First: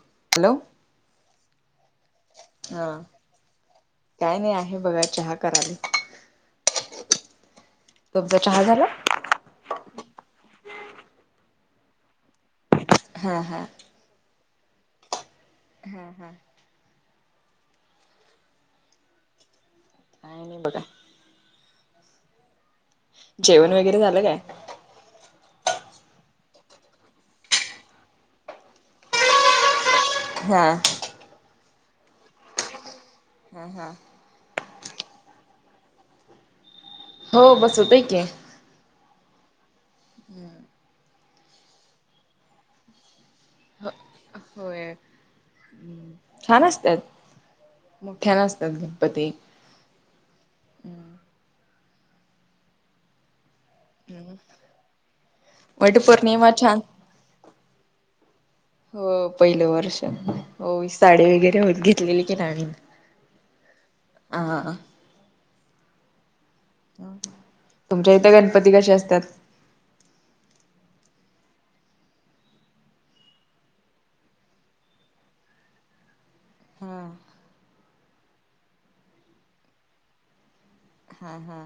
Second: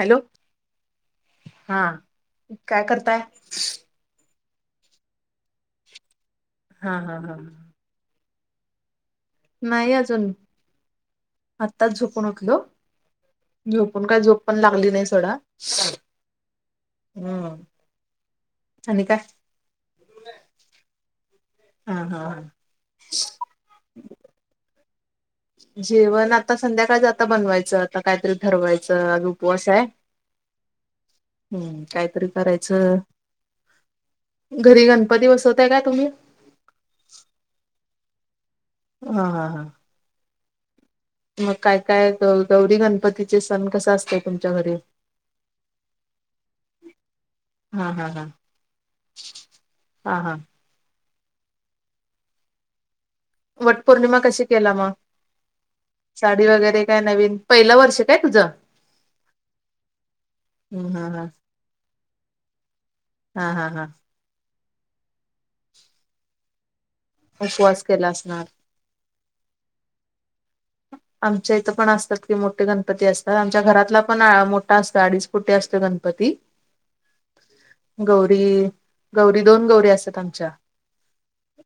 Hello हा. काय हा करताय? काय नाही आहे बघा चहा करायले. हा हा हा. तुमचा चहा झाला? नाही अजून आत्ताच झोपून उठलो. हां हां. पण काय झोप पण लागली नाही सोडा. हा हा. हम. आणि काय? काय नाही बघा. हा हा. जेवण वगैरे झालं काय? जेवण आता संध्याकाळच आता बनवायचं आता कायतरी ठरवायचं आज उपवास आहे. हा. हम्म कायतरी करायचं. हा हा. घरी गणपती बसवताय काय तुम्ही? हो बसवतोय की. ह हा हा. हम्. मग काय काय गौरी गणपतीचे सण कस असतय तुमच्या घरी? होय छान हा असत्यात मोठ्या असतात गणपती. ह हां. वटपौर्णिमा कशी केला मग? वट साडी पौर्णिमा छान वगैरे काय नवीन पहिलं वर्ष काय तुझं? हो पहिलं वर्ष हो हम्म, हा साडी हा वगैरे होत घेतलेली की नाणीन. हा हा हा [unintelligible] उपवास केला तुमच्या इथ असणार. गणपती कसे असतात. आमच्या इथं पण असतात कि मोठे गणपती असतात आमच्या घरातला पण मोठा असतो अडीच [unintelligible] असत गणपती. हा गौरी गौरी दोन गौरी असतात आमच्यात. हा हा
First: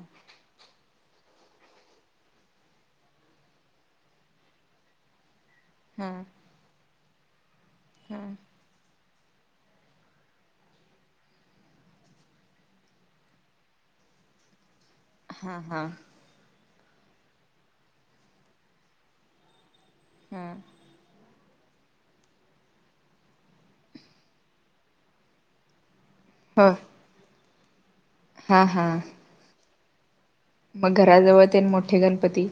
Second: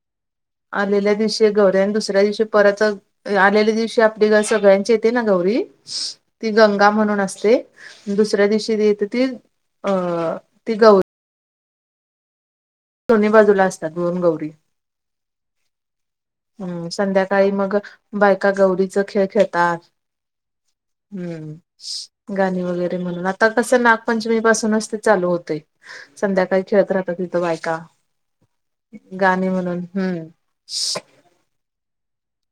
आलेल्या दिवशी गौऱ्या आणि दुसऱ्या दिवशी परत आलेल्या दिवशी [unintelligible] सगळ्यांचे येते ना गौरी? हां ती गंगा म्हणून असते दुसऱ्या दिवशी ती येते ती अ ती गौरी. दोन्ही बाजूला असतात दोन गौरी. हा हा हम् संध्याकाळी मग बायका गौरीचा खेळ खेळतात. हा हम्म. गाणी वगैरे म्हणून आता कसं नागपंचमी पासूनच ते चालू होते. संध्याकाळी हो खेळत राहतात तिथं बायका हा हा गाणी म्हणून हम्म. मग घराजवळ तेन मोठे गणपती.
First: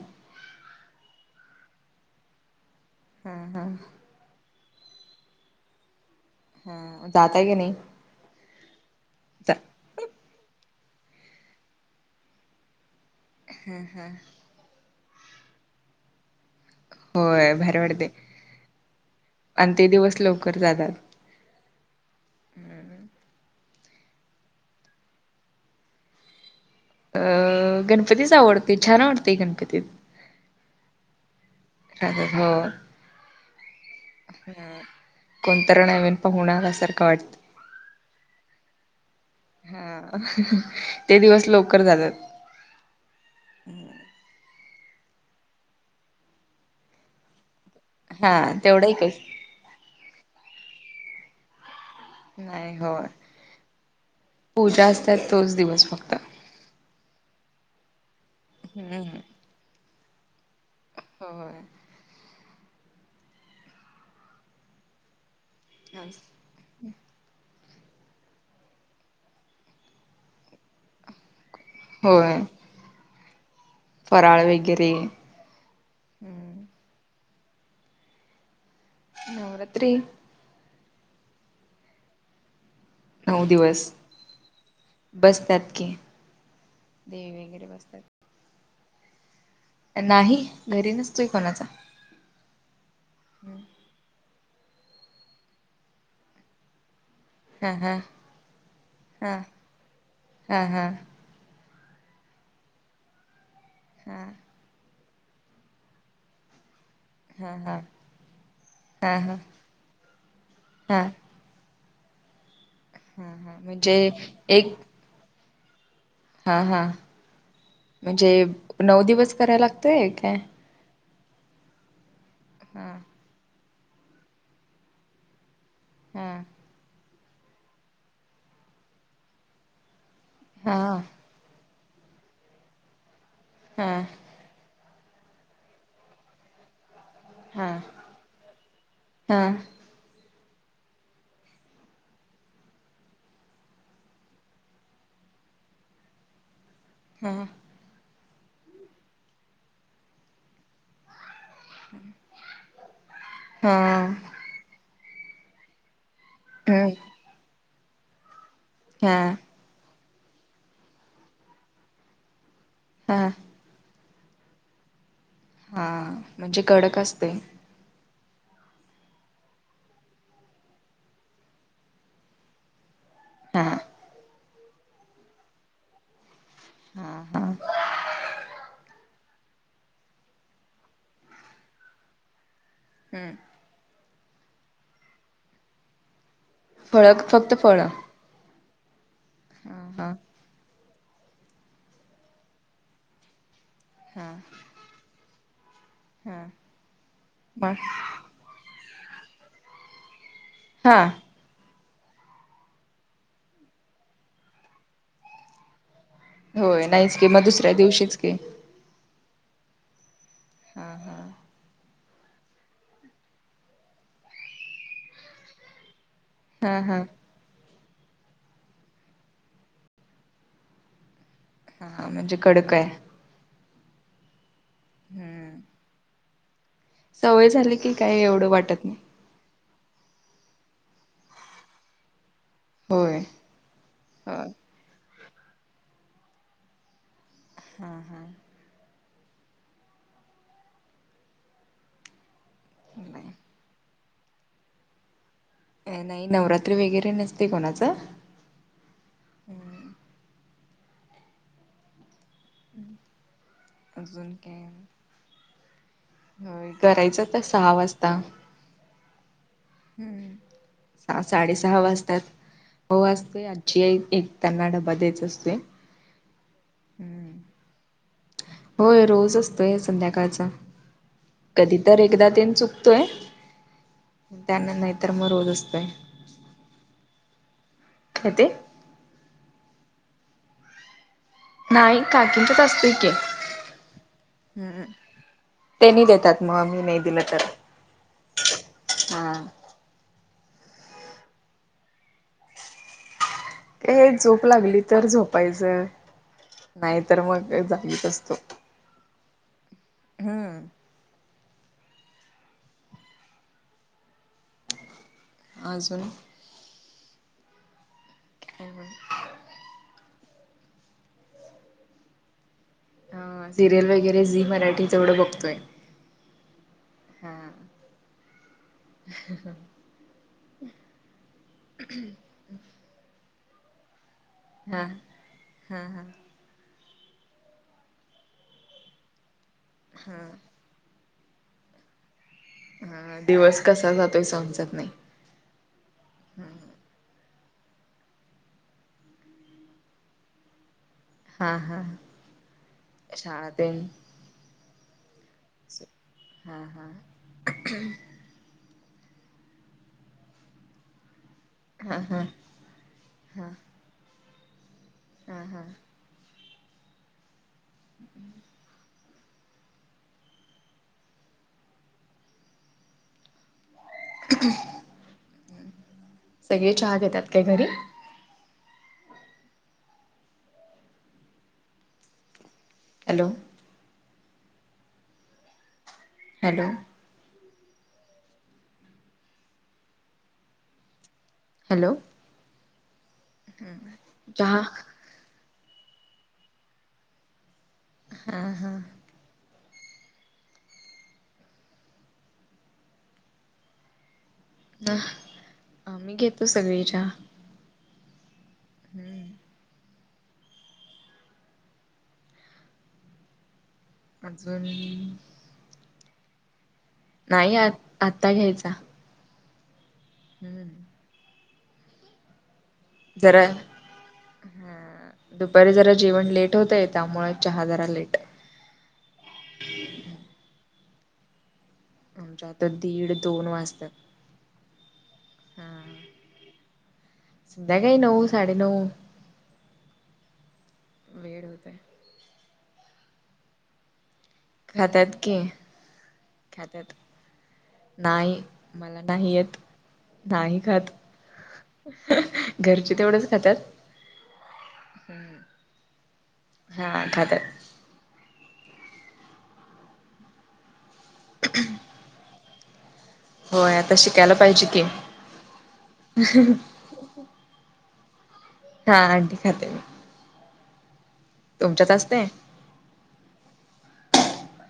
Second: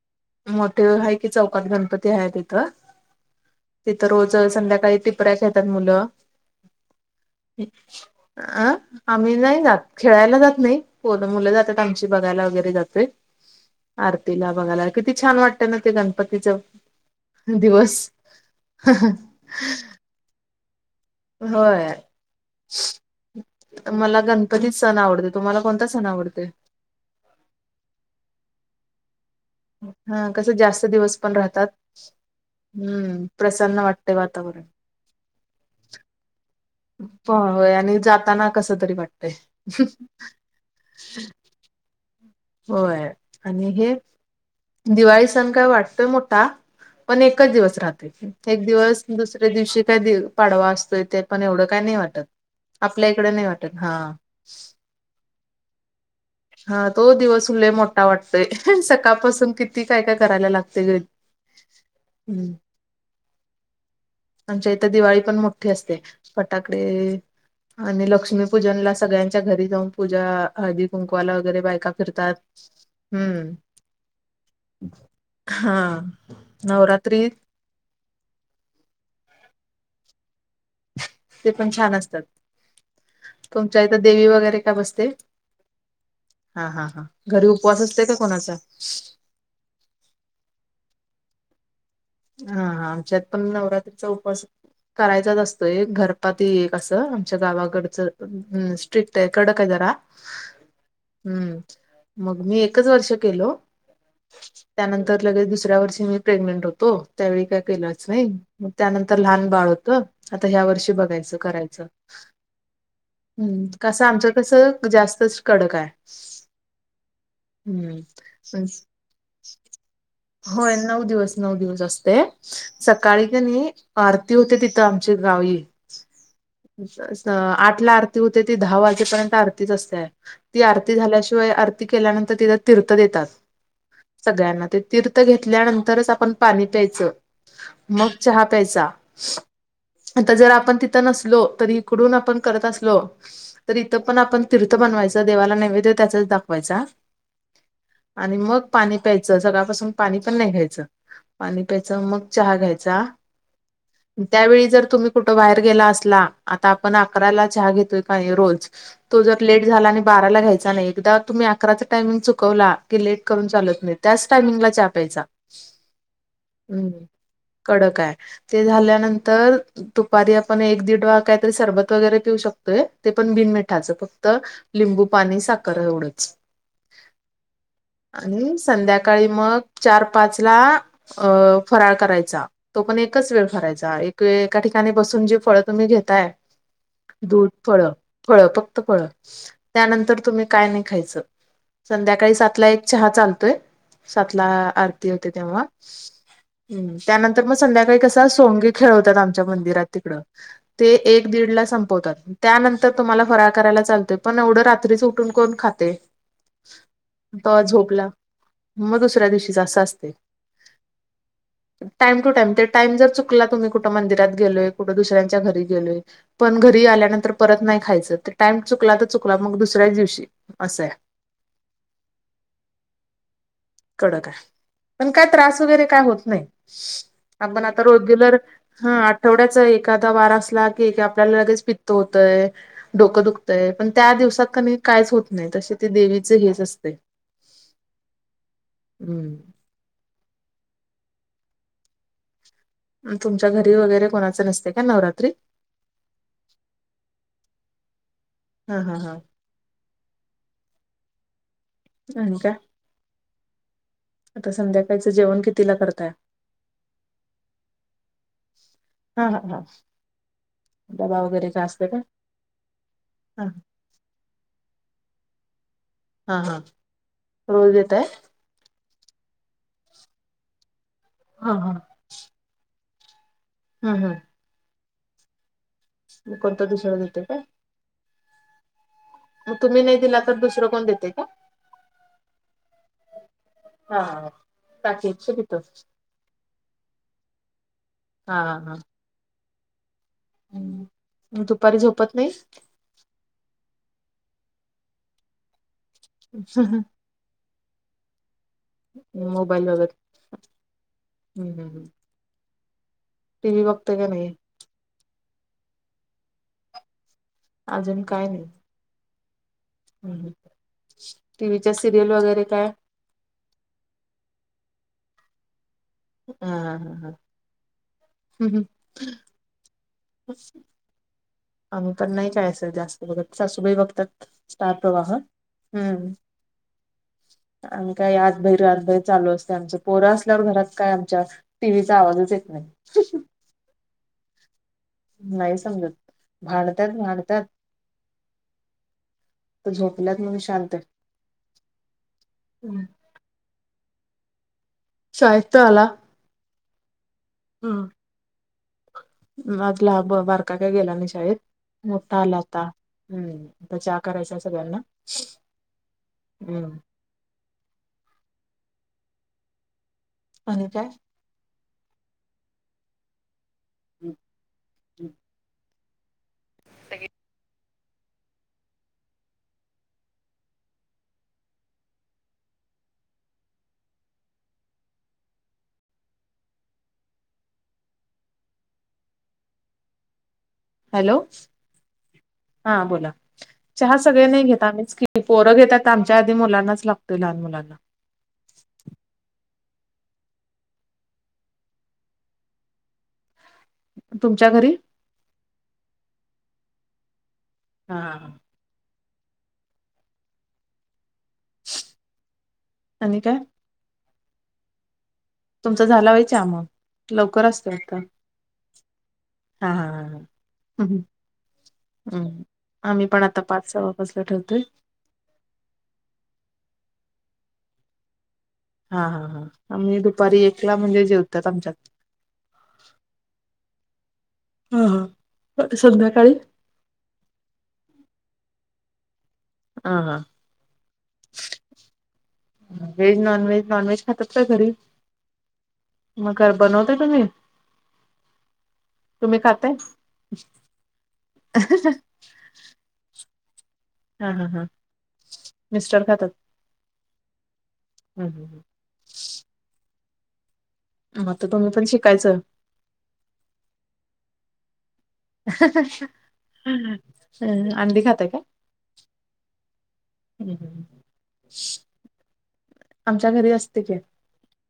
मोठे हाय की चौकात गणपती आहे तिथं हा हा तिथं रोज संध्याकाळी टीपऱ्या खेळतात मुलं. हा जाताय की नाही. अ, आम्ही नाही जात खेळायला जात नाही कोण मुलं जातात आमची बघायला वगैरे जातोय. आरतीला बघायला किती छान वाटतं ना ते गणपतीच. होय भर दिवस वाटतय आणि ते दिवस लवकर जातात. होय मला गणपतीत सण आवडतोय, तुम्हाला कोणता सण आवडतोय? अ गणपतीच आवडतो छान वाटतोय गणपती. हा कस जास्त दिवस पण राहतात हो हम्म प्रसन्न वाटतें वातावरण. कोण तर नवीन पाहुना आल्यासारख वाट होय आणि जाताना कस तरी हा वाटतय ते दिवस लवकर जातात. होय आणि हे दिवाळी सण काय वाटतोय मोठा पण एकच दिवस राहतो हा एक तेवढं दिवस एकच दुस [unintelligible] दिवशी काय पाडवा असतोय ते पण एवढं काय नाही वाटत. नाही होय, आपल्या इकडे नाही वाटत हा पूजा असत्या तोच दिवस फक्त. हा तो दिवस उल मोठा वाटतोय हम्म सकाळपासून किती काय काय करायला लागत. होय [unintelligible] आमच्या इथ दिवाळी पण मोठी मोठी असते फटाकडे. आणि लक्ष्मीपूजन ला सगळ्यांच्या घरी जाऊन पूजा हळदी कुंकवाला वगैरे बायका फिरतात. होय, हम्म फराळ वगैरे. हा हम्म नवरात्रीत नवरात्री ते पण छान असतं, नऊ तुमच्या दिवस इथं देवी वगरे का बसते? बसतात की हा हा हा देवी घरी वगैरे उपवास बसतात असतंय का कोणाचा? नाही, घरी नसतोय कोणाचा. हाहा आमच्यात पण नवरात्रीचा उपवास करायचाच असतोय घरपाती एक असं. आच्या हा हा गावाकडचं स्ट्रीकटय हा कडकय जरा. हा हा हम्म, मग मी एकच वर्ष केलो. हं. त्यानंतर लगेच दुसऱ्या वर्षी मी प्रेगनंन्ट होतो त्यावेळी हा काय हा हा केलंच नाही, त्यानंतर हा लहान बाळ होतं, आता ह्या वर्षी हा बघायचं, करायचं. हा हा हं, म्हणजे कसं आमचं कसं जास्तच कडक हाय. हां हां म्हणजे, हम्म नऊ दिवस कराय लागतय? काय होय नऊ दिवस, नऊ दिवस असते. हा सकाळी त्यान्नी आरती होते तिथं आमची गावी. हम स स आठ ला आरती होते ती दहा वाजेपर्यंत आरतीच असते ती हा आरती झाल्याशि व्हय आरती केल्यानंतर तिथं तीर्थ देतात. हं सगळ्यांना, ते तीर्थ घेतल्यानंतरच आपण पाणी प्यायचं. हा मग चहा प्यायचा. हा आता जर आपण तिथं नसलो, तर इकडून आपण करत असलो तर इथं पण आपण तीर्थ बनवायचा, देवाला नैवेद्य त्याचाच दाखवायचा हं. आणि मग पाणी प्यायचं, सकाळपासून पाणी पण नाही घ्यायचं. पाणी प्यायचं अन मग चहा घ्यायचा हा त्यावेळी जर तुम्ही कुठं बाहेर गेला असला, आता हम्म आपण अकराला चहा घेतोय का हे रोज हा तो जर लेट झाला आणि बाराला घ्यायचा नाही, एकदा तुम्ही अकराचा टायमिंग चुकवला की, हा लेट करून चालत नाही, त्याच टायमिंगला चहा प्यायचा. हाआ, म्हणजे कडक असतंय. कडकाय ते झाल्यानंतर, दुपारी आपण एक दीड वा काहीतरी सरबत वगेरे पिऊ शक होय? ते पण बिन हा मिठाचं, फक्त लिंबू पाणी साखर एवढंच. हं हं ब आणि संध्याकाळी मग चार पाच ला अं फराळ करायचा. तो पण एकच हम्म वेळ करायचा, एकवेळ एका ठिकाणी बसून जे फळं तुम्ही घेताय फळ दूध फक्त फळ फळं, हा फळं फक्त फळं हा त्यानंतर तुम्ही काय नायी खायचं, संध्याकाळी सातला एक चहा चालतोय हा सातलाआ आरती होते तेव्हा, हा स्सहू, हं, त्यानंतर मग संध्याकाळी कसं त सोंगे खेळवतात आमच्या मंदिरात तिकडं, ते हा एक दीड ला संप त त्यानंतर तुम्हाला फराळ करायला चालते, पण एवढं रात्रीचं उठून कोण खाते? होय, नाहीच की मग दुसऱ्या दिवशीच की. म दुसऱ्या दिवशीचं असं असतंय. हा हा. टाईम टू टाईम, ते टाईम जर चुकला, तुम्ही कुठं मंदिरात गेलोय, कुठं दुसऱ्यांच्या घरी गेलोय पण हा घरी हा आल्यानंतर परत नाही खायचं, ते टाइम चुकला त चुकला मग दुसऱ्याच दिवशी. असं आहे. हा, म्हणजे कडकय. कडकाय. पण काय हम्म त्रास वगैरे, काय होत नाही. [inaudible] सवय आपण झाली आता की काही रोग्युलर. एवढं वाटत नाही हा तेवड्याच एखादा वार असला की की, आपल्याला लगेच पित्त होतंय. होय डोकं दुख तय. पण त्या हो दिवसात कनिय, काहीच होत नाही. तसे ते देवीचे हेच असतय. हां, हां. अं. अ तुमच्या नाही घरी वगैरे, कोणाचे नसते का? नवरात्री. नाही. नवरात्री वगैरे, नसते कोणाच. हा, हा, हा. आणि काय? अजून आता काय संध्याकाळचं जेवण, कितीला करताय? होय. करायचं आता, सहा वाजता. हा, ह, ह. हम्म. सा - साडे सहा का? वाजतात. भाऊ हा असतोय. आज्जीय एक. त्यांना, डबा द्यायचा असतोय. हा, हा. रोज देताय? होय. रोज असतोय, संध्याकाळचा. हा हा कधी तर एकदा तेन चुकतोय. हं, हं. त्याना. नाहीतर, मग रोज असतय. मग, कोणतर दूसर देतय काय? खाते? मग तुम्ही नाही दिला तर, दुसरं कोण देतेय का? नाही, काकीच्यात असतय की. हा ह्. पॅकेटच देतो. तेनी देतात. मग आमी नाही दिला तर. हा, हां. हा. हम. दुपारी झोपत नाहीस? हे झोप लागली तर झोपायचं. नाही तर मग, जागीच असतो. मोबाईल बघत. हम्म हम्म, हम्, हम्. टी व्ही बघतोय का नाही? आजून? आजून काय नाही. ह हं. टी व्हीच्या सिरियल वगैरे काय? अ सिरियल वगैरे. झी मराठी तेवढं बघतोय. हा, हा, हा. हम्म [unintelligible] [unintelligible] आम्ही पण नाही काय असं, जास्त बघत. सासूबाई बघतात. स्टार हा प्रवाह? हा हा हम्म. आमी काय? आत भैर आत भैर चालू असतय, आमचं. पोर असल्यावर, घरात काय आम च्या टिव्हीचा आवाजच येत नाही. ह. दिवस कसा जातोय? समजत नाही. नाही समजत. भांडत्यात, भांडत्यात. त झोपल्यात म्हणून शांत. हा, हा. शाळा तेन. शाळेत तर आला. हा हा. मजला बारका का गेला नाही शाळेत हा मोठा हा आला आता हम्म त्याच्या करायचा सगळ्यांना हं हं हम्म हम्म. आणि काय? सगळे चहा घेतात काय घरी? हॅलो हॅलो हॅलो, हॅलो हा बोला, चहा सगळे नाही चहा घेत आम्हीच कि, त पोरं घेतात तर आमच्या आधी मुलांनाच लागतोय लहान मुलांना हा हा तुमच्या घरी? अं घेतो सगळी चहा. हा हम्म आणि काय? अजून तुमचा झाला वय चहा मग, लवकर नाही आ असत वाटतं. आत्ता घ्यायचा हा हा हा हम्म हा हं हम्म आम्ही पण आता जरा पाच सवा पाचला ठेवतोय. हा दुपारी जरा जेवण लेट होतंय, त्यामुळे चहा जरा लेट हा हा हा आम्ही दुपारी एकला म्हणजे जेवतात आमच्यात आमच्या आता दीड दोन वाजतात. हा हा संध्याकाळी? संध्याकाळी नऊ -साडे नऊ. ह ह वेळ होतय veg -non veg, non veg खातात काय घरी खात्यात की मग, काय खात्यात बनवताय तुम्ही? नाही मला नाही तुम्ही येत, खाताय? नाही खात. घरची तेवढच खातात, हा हा हा. मिस्टर हा खात्यात. हम हम मग आता तुम्ही पण शिकायचं. होय आता शिकायला पाहिजे की. ह आंडी खाताय काय? हा अंडी खाते मी तुमच्यात असते आमच्या घरी असते की,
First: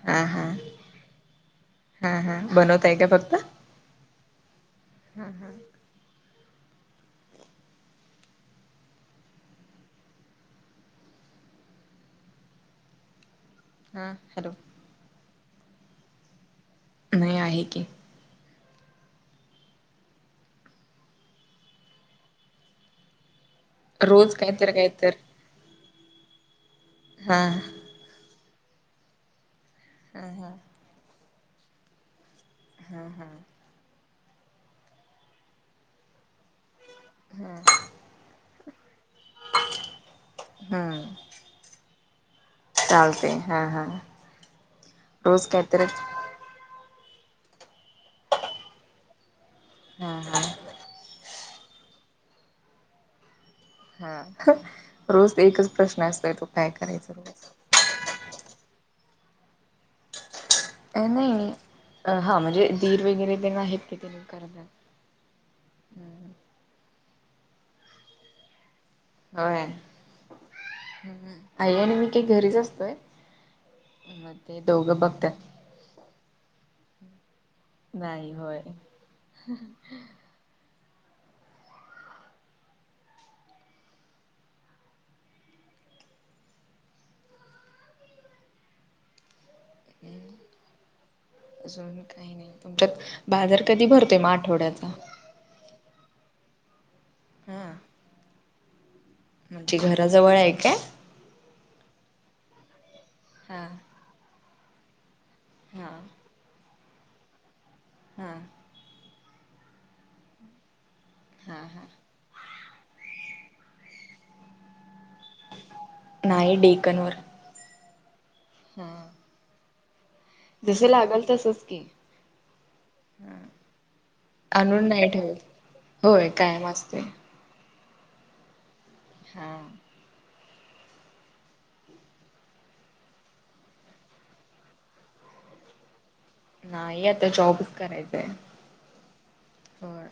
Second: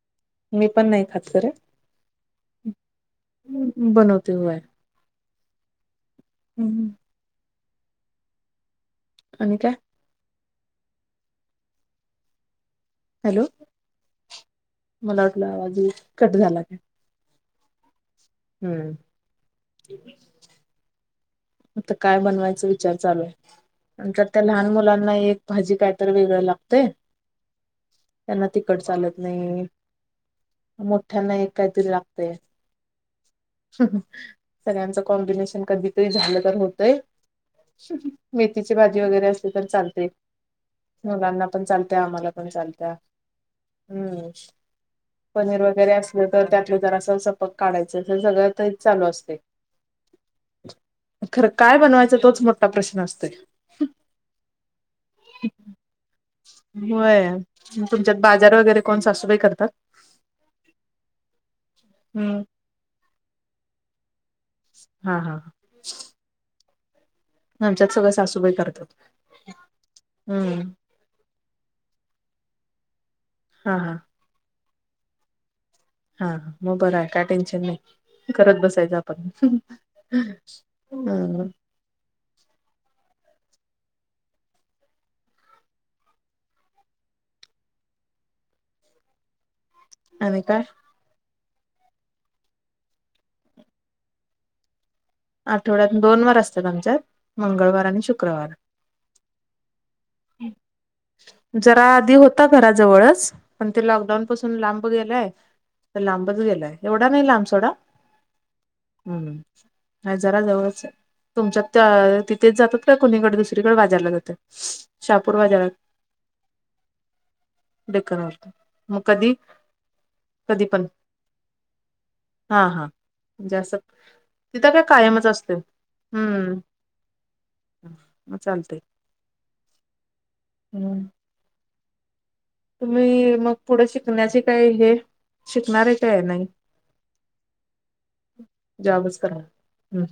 हा हा मी पण नाही खात खर, हा हा बनवताय का बनवते व्हय. हम्म हम्म हं आणि काय? हॅलो हा हॅलो मला वाटला आवाज [inaudible] कट झाला काय? नाही आहे की. हूं! आता काय बनवायच विचार चालू आहे, नंतर रोज त्या काय तर लहान काय मुलांना तर एक भाजी काय तर वेगळं लागतय. हा! त्यांना तिकट चालत नाही. ह हा! मोठ्यांना एक काय तरी लागतय. हा हा! सगळ्यांच कॉम्बिनेशन कधीतरी झालं तर हो तय मेथीची भाजी वगैरे असेल तर चालतय. हम्म मुलांना पण चालतय आम्हाला पण चालतय चालते हा हा हूं! रोज काहीतरी. तर त्यातलं जरा असं सपक काढायचं त सगळं तेच चालू असतय. हा! खरं काय बनवायचा तोच मोठा प्रश्न असतोय. हा रोज ते एकच प्रश्न असतोय तो काय करायचा होय. रोज. तुमच्यात बाजार वगैरे कोण सासूबाई करतात? अ नही नी अ हां म्हणजे दीर वगैरे तेन आहेत कि ते मं करता. हा हा! आमच्यात सगळं सासूबाई करतात. होय हम्म आई आणि मी काही घरीच असतोय. हा हा! म ते दोघ बघत्यात. हा म बरं आहे काय टेन्शन नाही, करत बसायचं आपण. [unintelligible] आणि काय? अजून काही नाही तुमच्यात बाजार कधी भरतोय म आठवड्याचा. आठवड्यातुन दोन वार असतात आमच्यात, हा मंगळवार आणि शुक्रवार. म्हणजे घराजवळ आहे काय? जरा आधी होता घराजवळच हा पण ते लॉकडाऊन पासून लांब गेलांय. हा त लांबच गेलाय एवढा नाही लांब सोडा. हा! हूं ह जरा जवळच तुमच्यात हा हा त्यां ती तेच जातात का कोणीकडे दुसरीकडे बाजारला जाता. नाही डेकनवर. डेकणवर कां हा म कधी? कधी पण जसं लागल तसच की हा हा म्हणजे अस. तिथं कां आणून नाही कायमच ठेवत असतय होय हूं कायम असते म चालतय. हा! [inaudible] तुम्ही म पुढ शिकण्याचे काय हे शिकणार आहे काय नाही. नाही आता जॉबच करायचाय जॉबचं करा हूं हूं! होय